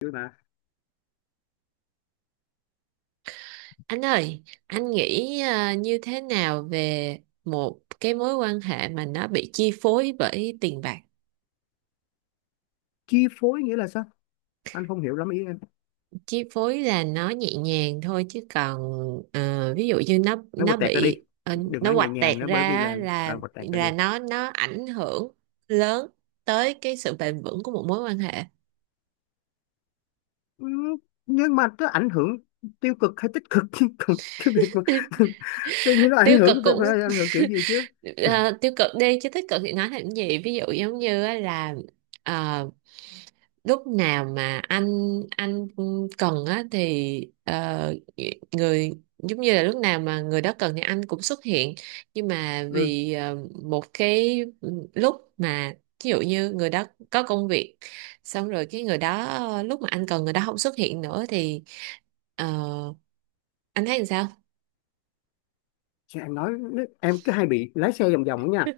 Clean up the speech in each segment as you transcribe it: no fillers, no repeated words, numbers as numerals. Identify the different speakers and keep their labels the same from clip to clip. Speaker 1: Vui mà.
Speaker 2: Anh ơi, anh nghĩ như thế nào về một cái mối quan hệ mà nó bị chi phối bởi tiền bạc?
Speaker 1: Chi phối nghĩa là sao? Anh không hiểu lắm ý em.
Speaker 2: Chi phối là nó nhẹ nhàng thôi chứ còn ví dụ như nó
Speaker 1: Nói
Speaker 2: nó
Speaker 1: quạch tẹt ra đi,
Speaker 2: bị
Speaker 1: đừng
Speaker 2: nó
Speaker 1: nói nhẹ
Speaker 2: huạch tẹt
Speaker 1: nhàng nữa, bởi
Speaker 2: ra
Speaker 1: vì
Speaker 2: á,
Speaker 1: là
Speaker 2: là
Speaker 1: quạch tẹt ra đi.
Speaker 2: là nó ảnh hưởng lớn tới cái sự bền vững của một mối quan hệ.
Speaker 1: Ừ, nhưng mà nó ảnh hưởng tiêu cực hay tích cực chứ còn cái việc mà tự nhiên nó
Speaker 2: Tiêu
Speaker 1: ảnh
Speaker 2: cực
Speaker 1: hưởng, phải
Speaker 2: cũng
Speaker 1: phải ảnh hưởng kiểu gì chứ.
Speaker 2: Ờ, tiêu cực đi chứ tích cực thì nói làm gì, ví dụ giống như á là ờ, lúc nào mà anh cần á thì người, giống như là lúc nào mà người đó cần thì anh cũng xuất hiện, nhưng mà
Speaker 1: Ừ.
Speaker 2: vì một cái lúc mà ví dụ như người đó có công việc xong rồi cái người đó lúc mà anh cần người đó không xuất hiện nữa thì ờ, anh thấy làm sao?
Speaker 1: Chứ em nói, em cứ hay bị lái xe vòng vòng đó nha,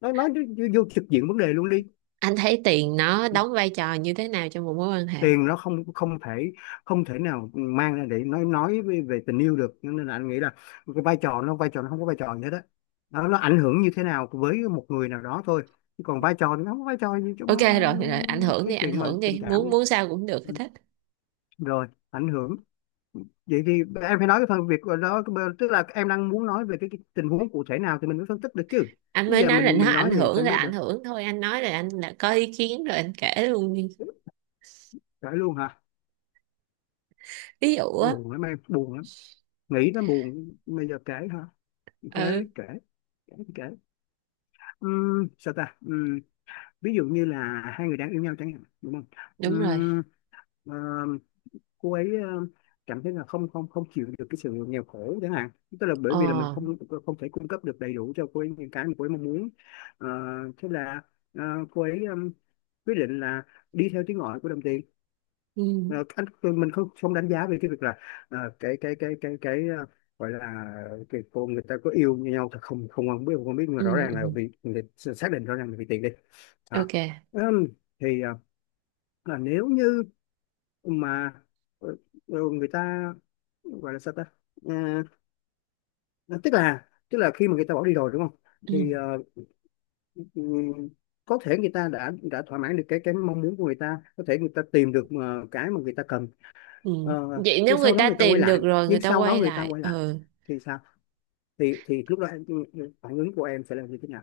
Speaker 1: nói vô vô trực diện vấn đề luôn đi.
Speaker 2: Anh thấy tiền nó đóng vai trò như thế nào trong một mối quan hệ?
Speaker 1: Tiền nó không không thể không thể nào mang ra để nói về tình yêu được, nên là anh nghĩ là cái vai trò nó không có vai trò gì hết đó. Nó ảnh hưởng như thế nào với một người nào đó thôi, chứ còn vai trò thì nó không có vai trò gì
Speaker 2: Ok,
Speaker 1: trong
Speaker 2: rồi rồi, ảnh hưởng
Speaker 1: cái
Speaker 2: đi, ảnh
Speaker 1: chuyện mà
Speaker 2: hưởng
Speaker 1: tình
Speaker 2: đi,
Speaker 1: cảm
Speaker 2: muốn
Speaker 1: ấy.
Speaker 2: muốn sao cũng được hết,
Speaker 1: Ừ,
Speaker 2: thích
Speaker 1: rồi ảnh hưởng. Vậy thì em phải nói cái phần việc đó, tức là em đang muốn nói về cái tình huống cụ thể nào thì mình mới phân tích được chứ,
Speaker 2: anh
Speaker 1: chứ
Speaker 2: mới
Speaker 1: giờ
Speaker 2: nói là
Speaker 1: mình
Speaker 2: nó ảnh
Speaker 1: nói vậy sao
Speaker 2: hưởng
Speaker 1: em
Speaker 2: là
Speaker 1: biết được.
Speaker 2: ảnh hưởng thôi, anh nói là anh là có ý kiến rồi anh kể luôn đi.
Speaker 1: Phải luôn hả?
Speaker 2: Ví dụ á.
Speaker 1: Buồn lắm, em buồn lắm, nghĩ nó buồn. Bây giờ kể hả? Kể.
Speaker 2: Ừ,
Speaker 1: Kể. Kể kể. Sao ta? Ví dụ như là hai người đang yêu nhau chẳng hạn, đúng không?
Speaker 2: đúng rồi.
Speaker 1: Ừm, ờ, cô ấy cảm thấy là không không không chịu được cái sự nghèo khổ chẳng hạn, tức là bởi vì là mình
Speaker 2: Ờ.
Speaker 1: không không thể cung cấp được đầy đủ cho cô ấy những cái mà cô ấy mong muốn. Ờ, thế là ờ, cô ấy quyết định là đi theo tiếng gọi của đồng tiền.
Speaker 2: Ừ,
Speaker 1: Ờ, anh, mình không không đánh giá về cái việc là cái gọi là, cái cô, người ta có yêu nhau thì không không không biết không biết, nhưng mà rõ
Speaker 2: ừ,
Speaker 1: ràng
Speaker 2: ừ.
Speaker 1: là vì người ta xác định rõ ràng là vì tiền đi, đó.
Speaker 2: Ok.
Speaker 1: Ừm, thì là nếu như mà ờ, người ta gọi là sao ta. Ờ, ờ, tức là, khi mà người ta bỏ đi rồi, đúng không?
Speaker 2: Ừ,
Speaker 1: Thì ừm, có thể người ta đã thỏa mãn được cái mong muốn của người ta, có thể người ta tìm được cái mà người ta cần.
Speaker 2: ừ.
Speaker 1: Ờ,
Speaker 2: Vậy nếu người ta tìm được rồi người
Speaker 1: nhưng
Speaker 2: ta
Speaker 1: sau đó
Speaker 2: quay
Speaker 1: người ta
Speaker 2: lại,
Speaker 1: quay lại
Speaker 2: ừ,
Speaker 1: thì sao? Thì lúc đó em, phản ứng của em sẽ là như thế nào?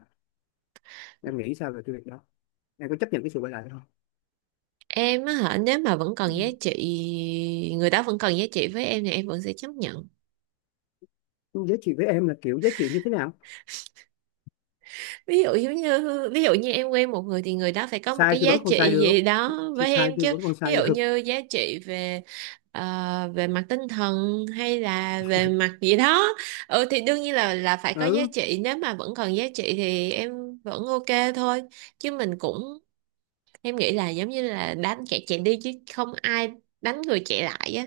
Speaker 1: Em nghĩ sao về cái việc đó? Em có chấp nhận cái sự quay lại không?
Speaker 2: em á hả, nếu mà vẫn còn giá
Speaker 1: Ừ.
Speaker 2: trị, người đó vẫn còn giá trị với em thì em vẫn sẽ chấp nhận.
Speaker 1: Giá trị với em là kiểu giá trị như thế nào?
Speaker 2: Ví dụ giống như, ví dụ như em quen một người thì người đó phải có một
Speaker 1: Sai
Speaker 2: cái
Speaker 1: thì
Speaker 2: giá
Speaker 1: vẫn còn sai
Speaker 2: trị
Speaker 1: được,
Speaker 2: gì đó
Speaker 1: thì
Speaker 2: với
Speaker 1: sai
Speaker 2: em
Speaker 1: thì
Speaker 2: chứ.
Speaker 1: vẫn còn
Speaker 2: Ví
Speaker 1: sai
Speaker 2: dụ
Speaker 1: được.
Speaker 2: như giá trị về về mặt tinh thần hay là về mặt gì đó, ừ thì đương nhiên là phải có giá
Speaker 1: Ừ,
Speaker 2: trị, nếu mà vẫn còn giá trị thì em vẫn ok thôi. Chứ mình cũng, em nghĩ là giống như là đánh kẻ chạy đi chứ không ai đánh người chạy lại á,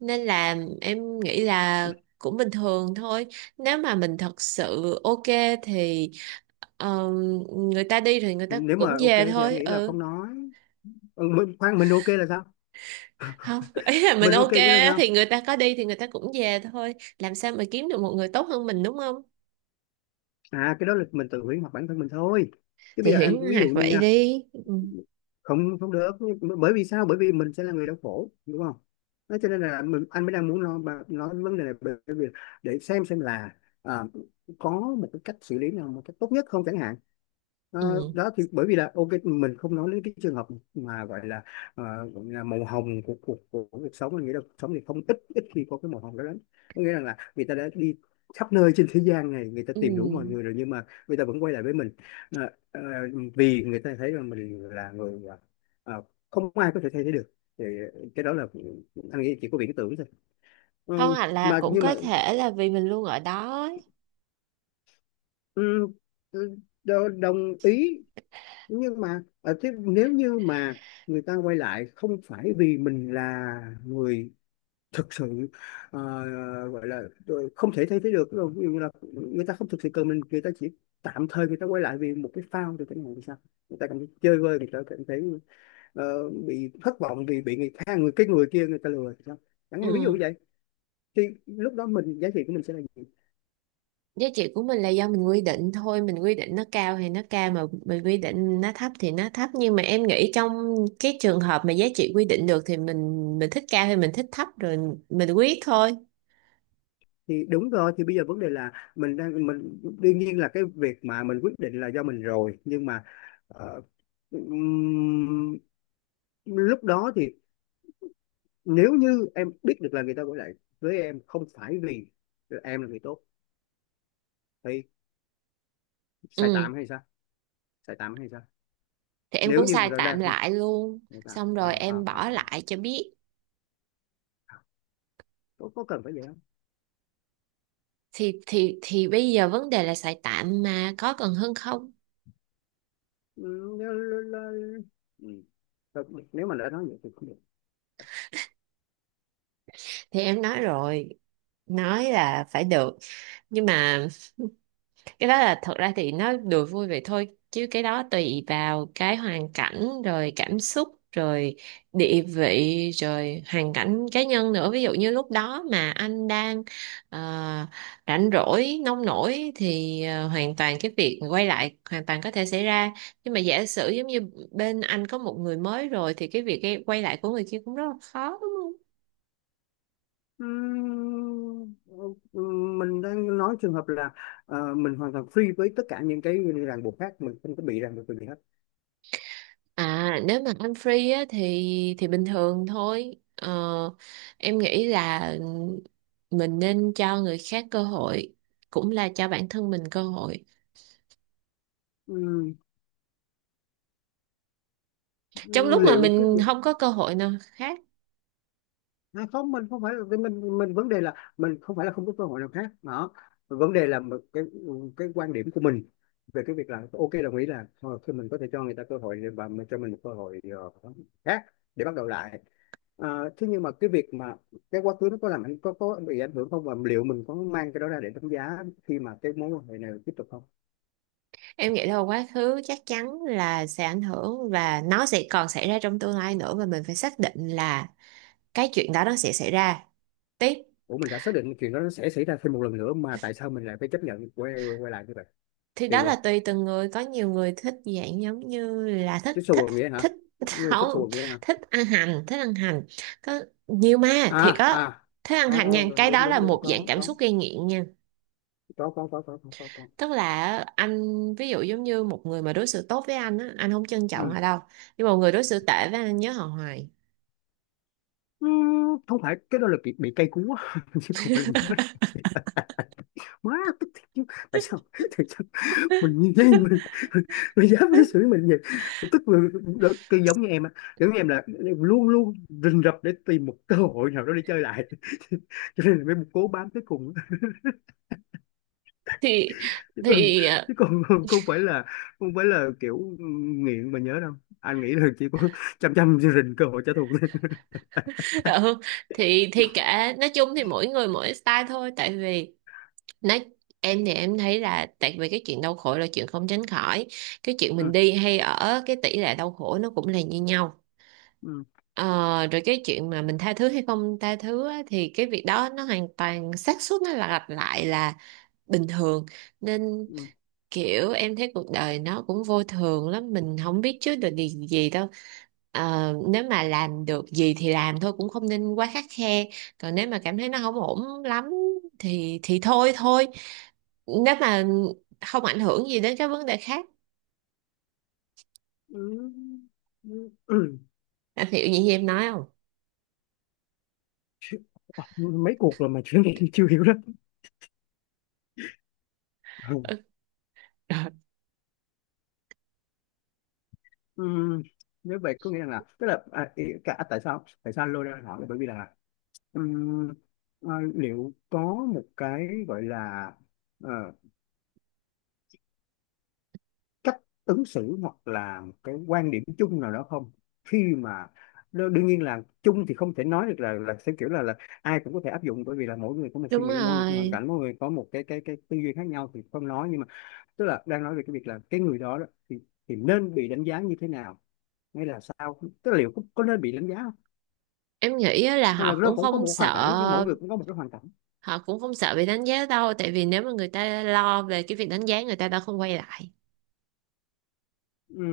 Speaker 2: nên là em nghĩ là cũng bình thường thôi, nếu mà mình thật sự ok thì Ờ, người ta đi thì người ta
Speaker 1: nếu
Speaker 2: cũng
Speaker 1: mà ok
Speaker 2: về
Speaker 1: thì anh
Speaker 2: thôi.
Speaker 1: nghĩ là
Speaker 2: Ừ,
Speaker 1: không nói. Ừ, mình, khoan, mình ok là sao?
Speaker 2: không. Ý là mình
Speaker 1: Mình ok
Speaker 2: ok
Speaker 1: nghĩa là
Speaker 2: á,
Speaker 1: sao?
Speaker 2: thì người ta có đi thì người ta cũng về thôi, làm sao mà kiếm được một người tốt hơn mình, đúng không?
Speaker 1: Cái đó là mình tự hủy hoặc bản thân mình thôi, chứ
Speaker 2: Thì
Speaker 1: bây giờ
Speaker 2: huyễn
Speaker 1: em ví
Speaker 2: hoặc
Speaker 1: dụ như
Speaker 2: vậy
Speaker 1: nha,
Speaker 2: đi, ừ.
Speaker 1: không không được. Bởi vì sao? Bởi vì mình sẽ là người đau khổ, đúng không? Nói cho nên là mình, anh mới đang muốn nói vấn đề này, bởi vì để xem là à, có một cái cách xử lý nào một cách tốt nhất không, chẳng hạn. Ờ,
Speaker 2: Ừ.
Speaker 1: đó, thì bởi vì là ok, mình không nói đến cái trường hợp mà gọi là ờ, màu hồng của cuộc, của cuộc sống, mình nghĩ là cuộc sống thì không, ít ít khi có cái màu hồng đó lắm. Có nghĩa rằng là người ta đã đi khắp nơi trên thế gian này, người ta tìm đủ mọi
Speaker 2: Ừ.
Speaker 1: người rồi nhưng mà người ta vẫn quay lại với mình. Ờ, ờ, vì người ta thấy rằng mình là người, ờ, không ai có thể thay thế được, thì cái đó là anh nghĩ chỉ có viễn tưởng thôi. Ờ,
Speaker 2: Không, hoặc là
Speaker 1: mà
Speaker 2: cũng
Speaker 1: nhưng mà
Speaker 2: có thể là vì mình luôn ở đó ấy.
Speaker 1: ừ, ừ, đồng ý, nhưng mà ở thế, nếu như mà người ta quay lại không phải vì mình là người thực sự ờ, gọi là không thể thay thế được, ví dụ như là người ta không thực sự cần mình, người ta chỉ tạm thời người ta quay lại vì một cái phao, thì cái này thì sao? Người ta cảm thấy chơi vơi, người ta cảm thấy bị thất vọng vì bị người khác, người cái người kia người ta lừa thì sao, chẳng hạn ví dụ
Speaker 2: Ừ.
Speaker 1: vậy. Thì lúc đó mình, giá trị của mình sẽ là gì?
Speaker 2: Giá trị của mình là do mình quy định thôi, mình quy định nó cao thì nó cao, mà mình quy định nó thấp thì nó thấp, nhưng mà em nghĩ trong cái trường hợp mà giá trị quy định được thì mình thích cao thì mình thích, thấp rồi mình quyết thôi.
Speaker 1: Thì đúng rồi, thì bây giờ vấn đề là mình đang, mình đương nhiên là cái việc mà mình quyết định là do mình rồi, nhưng mà ờ, ừm, lúc đó thì nếu như em biết được là người ta gọi lại với em không phải vì em là người tốt, thì sai
Speaker 2: Ừ,
Speaker 1: tạm hay sao? Sai tạm hay sao?
Speaker 2: thì em
Speaker 1: Nếu
Speaker 2: cũng
Speaker 1: như mà
Speaker 2: xài
Speaker 1: nó
Speaker 2: tạm
Speaker 1: đang không,
Speaker 2: lại luôn,
Speaker 1: không tạm,
Speaker 2: xong rồi em bỏ lại cho biết.
Speaker 1: Có cần phải vậy không?
Speaker 2: Thì bây giờ vấn đề là xài tạm mà có cần hơn không?
Speaker 1: Ừ, nếu, ừ. Nếu mà đã nói vậy thì không.
Speaker 2: Thì em nói rồi, nói là phải được, nhưng mà cái đó là thật ra thì nó đùa vui vậy thôi, chứ cái đó tùy vào cái hoàn cảnh rồi cảm xúc rồi địa vị rồi hoàn cảnh cá nhân nữa. Ví dụ như lúc đó mà anh đang ờ, rảnh rỗi nông nổi thì hoàn toàn cái việc quay lại hoàn toàn có thể xảy ra, nhưng mà giả sử giống như bên anh có một người mới rồi thì cái việc quay lại của người kia cũng rất là khó, đúng không?
Speaker 1: Ừm, mình đang nói trường hợp là mình hoàn toàn free với tất cả những cái ràng buộc khác, mình không có bị ràng buộc về gì hết.
Speaker 2: À nếu mà ăn free á, thì bình thường thôi. Ờ, em nghĩ là mình nên cho người khác cơ hội, cũng là cho bản thân mình cơ hội.
Speaker 1: Ừm,
Speaker 2: Trong lúc mà
Speaker 1: liệu cái
Speaker 2: mình không có cơ hội nào khác,
Speaker 1: Không, mình không phải là, mình vấn đề là mình không phải là không có cơ hội nào khác đó. Vấn đề là một cái quan điểm của mình về cái việc là ok, đồng ý là thôi thì mình có thể cho người ta cơ hội và mình cho mình một cơ hội khác để bắt đầu lại. Thế nhưng mà cái việc mà cái quá khứ nó có làm ảnh có bị ảnh hưởng không, và liệu mình có mang cái đó ra để đánh giá khi mà cái mối quan hệ này tiếp tục không?
Speaker 2: em nghĩ là quá khứ chắc chắn là sẽ ảnh hưởng và nó sẽ còn xảy ra trong tương lai nữa, và mình phải xác định là cái chuyện đó nó sẽ xảy ra. Tiếp
Speaker 1: Ủa, mình đã xác định chuyện đó nó sẽ xảy ra thêm một lần nữa mà tại sao mình lại phải chấp nhận quay quay lại như vậy?
Speaker 2: thì đó
Speaker 1: Thì vậy,
Speaker 2: là tùy từng người, có nhiều người thích dạng giống như là thích
Speaker 1: thích
Speaker 2: thích
Speaker 1: xù nghĩa hả?
Speaker 2: thích
Speaker 1: Người thích
Speaker 2: Không,
Speaker 1: xù nghĩa hả?
Speaker 2: thích ăn hành, thích ăn hành, có nhiều mà
Speaker 1: à
Speaker 2: thiệt á.
Speaker 1: à
Speaker 2: Thích ăn
Speaker 1: Ờ,
Speaker 2: hành nha,
Speaker 1: ờ,
Speaker 2: cái
Speaker 1: đúng
Speaker 2: đó là
Speaker 1: đúng đúng,
Speaker 2: một dạng cảm xúc gây nghiện nha.
Speaker 1: có, có.
Speaker 2: Tức là anh ví dụ giống như một người mà đối xử tốt với anh á, anh không trân trọng
Speaker 1: Ừ.
Speaker 2: họ đâu, nhưng mà một người đối xử tệ với anh nhớ họ hoài.
Speaker 1: Ừ, không phải, cái đó là bị cây cú á, chứ không phải là nhớ má. Tức thiệt chứ. Tại sao? Tại sao mình như thế? Mình, dám đối xử mình vậy? Mình tức là đó, cái giống như em á, giống như em là luôn luôn rình rập để tìm một cơ hội nào đó để chơi lại cho nên là mới cố bám tới cùng,
Speaker 2: thì
Speaker 1: chứ còn,
Speaker 2: thì
Speaker 1: không phải là, kiểu nghiện mà nhớ đâu, anh nghĩ là chỉ có chăm chăm rình cơ hội trả thù thôi.
Speaker 2: ờ, ừ, thì kệ, nói chung thì mỗi người mỗi style thôi. Tại vì nói, em thì em thấy là tại vì cái chuyện đau khổ là chuyện không tránh khỏi, cái chuyện mình
Speaker 1: Ừ.
Speaker 2: đi hay ở cái tỷ lệ đau khổ nó cũng là như nhau.
Speaker 1: Ừ.
Speaker 2: Ờ, rồi cái chuyện mà mình tha thứ hay không tha thứ á, thì cái việc đó nó hoàn toàn, xác suất nó là lặp lại là bình thường. Nên
Speaker 1: Ừ.
Speaker 2: kiểu em thấy cuộc đời nó cũng vô thường lắm, mình không biết trước được điều gì đâu. Ờ, nếu mà làm được gì thì làm thôi, cũng không nên quá khắt khe, còn nếu mà cảm thấy nó không ổn lắm thì thôi thôi nếu mà không ảnh hưởng gì đến các vấn đề khác.
Speaker 1: Ừ. Ừ. Ừ.
Speaker 2: Anh hiểu những gì em nói không?
Speaker 1: Chứ- mấy cuộc rồi mà chuyện này chưa hiểu lắm. Ừ.
Speaker 2: Ừ.
Speaker 1: Ừ, nếu vậy có nghĩa là, tức là, cả, tại sao, anh lôi ra hỏi là bởi vì là ừm, liệu có một cái gọi là ờ, cách ứng xử hoặc là một cái quan điểm chung nào đó không, khi mà đương nhiên là chung thì không thể nói được là, theo kiểu là, ai cũng có thể áp dụng, bởi vì là mỗi người có một suy
Speaker 2: Đúng
Speaker 1: nghĩ, mỗi người có một hoàn
Speaker 2: rồi,
Speaker 1: cảnh, mỗi người có một cái tư duy khác nhau thì không nói, nhưng mà tức là đang nói về cái việc là cái người đó, thì nên bị đánh giá như thế nào, hay là sao, tức là liệu có, nên bị đánh giá không,
Speaker 2: em nghĩ á là
Speaker 1: hay là
Speaker 2: họ
Speaker 1: nó
Speaker 2: cũng
Speaker 1: cũng có
Speaker 2: không
Speaker 1: một hoàn cảnh, mỗi
Speaker 2: sợ,
Speaker 1: người cũng có một cái hoàn cảnh.
Speaker 2: họ cũng không sợ bị đánh giá đâu, tại vì nếu mà người ta lo về cái việc đánh giá người ta đã không quay lại.
Speaker 1: Ừ.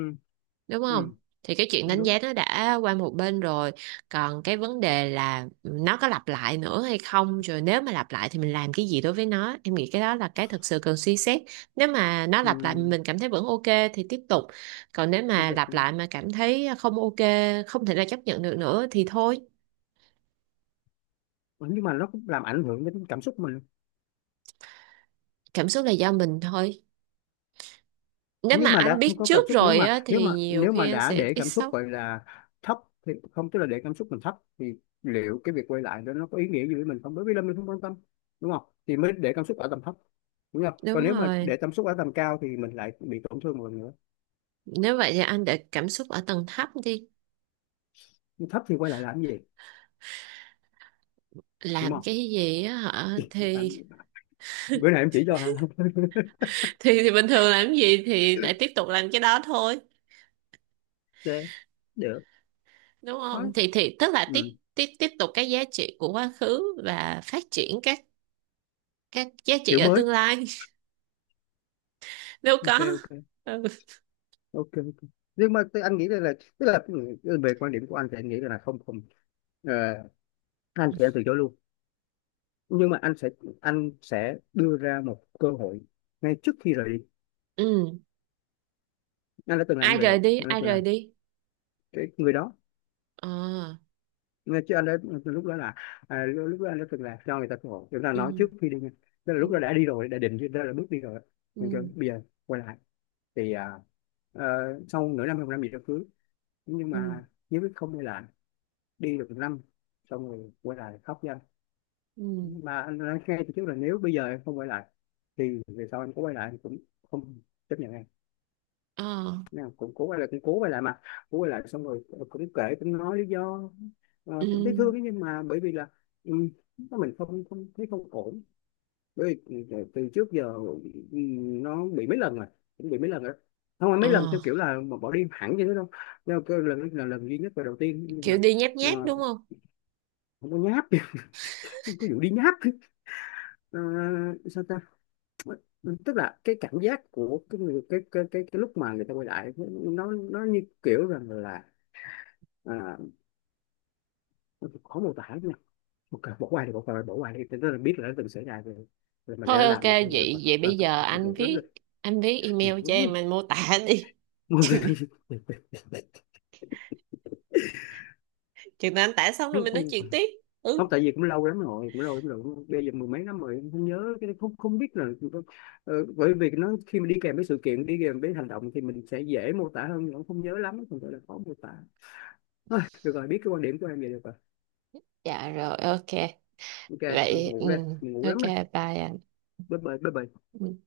Speaker 2: Đúng không?
Speaker 1: Ừ.
Speaker 2: Thì cái chuyện
Speaker 1: Cũng
Speaker 2: đánh
Speaker 1: đúng.
Speaker 2: giá nó đã qua một bên rồi, còn cái vấn đề là nó có lặp lại nữa hay không, rồi nếu mà lặp lại thì mình làm cái gì đối với nó, em nghĩ cái đó là cái thực sự cần suy xét. Nếu mà nó lặp lại
Speaker 1: Ừ,
Speaker 2: mình cảm thấy vẫn ok thì tiếp tục, còn nếu
Speaker 1: Chứ
Speaker 2: mà
Speaker 1: việc-
Speaker 2: lặp lại mà cảm thấy không ok, không thể nào chấp nhận được nữa thì thôi.
Speaker 1: nhưng mà nó cũng làm ảnh hưởng đến cảm xúc mình.
Speaker 2: Cảm xúc là do mình thôi, nếu mà
Speaker 1: Nhưng mà đã
Speaker 2: anh
Speaker 1: không
Speaker 2: biết
Speaker 1: có cảm
Speaker 2: trước
Speaker 1: xúc, nếu
Speaker 2: rồi
Speaker 1: mà
Speaker 2: á, thì nhiều khi anh
Speaker 1: đã
Speaker 2: sẽ
Speaker 1: để
Speaker 2: ít
Speaker 1: cảm xúc
Speaker 2: sốc.
Speaker 1: gọi là thấp thì không, tức là để cảm xúc mình thấp thì liệu cái việc quay lại đó nó có ý nghĩa gì với mình không, bởi vì là mình không quan tâm, đúng không, thì mới để cảm xúc ở tầm thấp, đúng không? Còn
Speaker 2: Đúng
Speaker 1: nếu mà
Speaker 2: rồi,
Speaker 1: để cảm xúc ở tầm cao thì mình lại bị tổn thương một lần nữa.
Speaker 2: nếu vậy thì anh để cảm xúc ở tầng thấp đi.
Speaker 1: Nhưng thấp thì quay lại làm gì, đúng
Speaker 2: Làm
Speaker 1: không?
Speaker 2: cái gì á hả, thì
Speaker 1: Bạn- bữa nay em chỉ cho hả?
Speaker 2: thì thì bình thường làm gì thì lại tiếp tục làm cái đó thôi,
Speaker 1: Ok, được.
Speaker 2: đúng
Speaker 1: Thôi.
Speaker 2: không? Thì tức là tiếp
Speaker 1: Ừ.
Speaker 2: tiếp tiếp tục cái giá trị của quá khứ và phát triển các giá trị
Speaker 1: Kiểu
Speaker 2: ở
Speaker 1: mới.
Speaker 2: tương lai. Nếu có,
Speaker 1: Ok, ok.
Speaker 2: ừ.
Speaker 1: Ok, ok, nhưng mà anh nghĩ là, tức là về quan điểm của anh thì anh nghĩ là không không. Ờ, anh thì anh từ chối luôn, nhưng mà anh sẽ, anh sẽ đưa ra một cơ hội ngay trước khi rời đi.
Speaker 2: Ừ,
Speaker 1: Anh đã từng làm
Speaker 2: ai
Speaker 1: như vậy
Speaker 2: rời
Speaker 1: rồi,
Speaker 2: đi
Speaker 1: anh đã
Speaker 2: ai
Speaker 1: từng
Speaker 2: rời
Speaker 1: làm.
Speaker 2: đi
Speaker 1: Cái người đó,
Speaker 2: Ờ.
Speaker 1: nghe chứ, anh đã, lúc đó là lúc đó anh đã từng là cho người ta cơ hội chúng ta
Speaker 2: Ừ.
Speaker 1: nói trước khi đi nha. Tức là
Speaker 2: Ừ.
Speaker 1: lúc đó đã đi rồi, đã định ra là bước đi rồi, nhưng chứ
Speaker 2: Ừ.
Speaker 1: bây giờ quay lại thì ờ, sau nửa năm hay một năm gì đó cưới, nhưng
Speaker 2: Ừ.
Speaker 1: mà nếu biết không đi lại, đi được một năm xong rồi quay lại khóc ra,
Speaker 2: Ừ.
Speaker 1: mà anh nói ngay từ trước là nếu bây giờ em không quay lại thì về sau anh có quay lại anh cũng không chấp nhận em.
Speaker 2: Ờ.
Speaker 1: Nào cũng cố quay lại, cũng cố quay lại, mà cố quay lại xong rồi cũng kể, cũng nói lý do.
Speaker 2: Ừ.
Speaker 1: Cũng thấy thương ấy, nhưng mà bởi vì là ừ, mình không không thấy, không ổn, bởi vì từ từ trước giờ ừ, nó bị mấy lần rồi, cũng bị mấy lần rồi, không phải
Speaker 2: Ờ,
Speaker 1: mấy lần theo kiểu là mà bỏ đi hẳn vậy đó đâu, nhưng mà cái lần là lần duy nhất và đầu tiên, nhưng
Speaker 2: kiểu
Speaker 1: mà
Speaker 2: đi nháp
Speaker 1: ờ,
Speaker 2: nháp, đúng không?
Speaker 1: không có nháp. Không có vụ đi nháp. Ờ, sao ta. Ừ, tức là cái cảm giác của cái người, cái lúc mà người ta quay lại, nó như kiểu rằng là à, khó mô tả lắm nha. Một cái bỏ qua thì bỏ qua, bỏ qua đi. Thế tức là biết là nó từng xảy ra rồi, rồi mình để
Speaker 2: Thôi
Speaker 1: nó
Speaker 2: ok,
Speaker 1: làm việc thôi, rồi
Speaker 2: vậy
Speaker 1: còn
Speaker 2: vậy bây
Speaker 1: ok.
Speaker 2: giờ
Speaker 1: Buồn
Speaker 2: anh
Speaker 1: ngủ lắm
Speaker 2: viết,
Speaker 1: rồi.
Speaker 2: anh viết email cho em,
Speaker 1: Buồn
Speaker 2: anh mô tả đi.
Speaker 1: ngủ.
Speaker 2: chừng chừng nào anh tả xong rồi
Speaker 1: Không,
Speaker 2: mình nói chuyện tiếp.
Speaker 1: không,
Speaker 2: Ừ.
Speaker 1: tại vì cũng lâu lắm rồi, cũng lâu lắm rồi, bây giờ mười mấy năm rồi không nhớ, cái không, không biết là bởi vì nó khi mình đi kèm với sự kiện, đi kèm với hành động thì mình sẽ dễ mô tả hơn, nhưng cũng không nhớ lắm, không phải là khó mô tả. Thôi, được rồi, biết cái quan điểm của em vậy được rồi.
Speaker 2: Dạ rồi, ok.
Speaker 1: Ok.
Speaker 2: Vậy, ừ,
Speaker 1: Ngủ đây, mình ngủ
Speaker 2: ok,
Speaker 1: lắm rồi.
Speaker 2: bye anh.
Speaker 1: Bye bye. Bye bye.
Speaker 2: Ừ.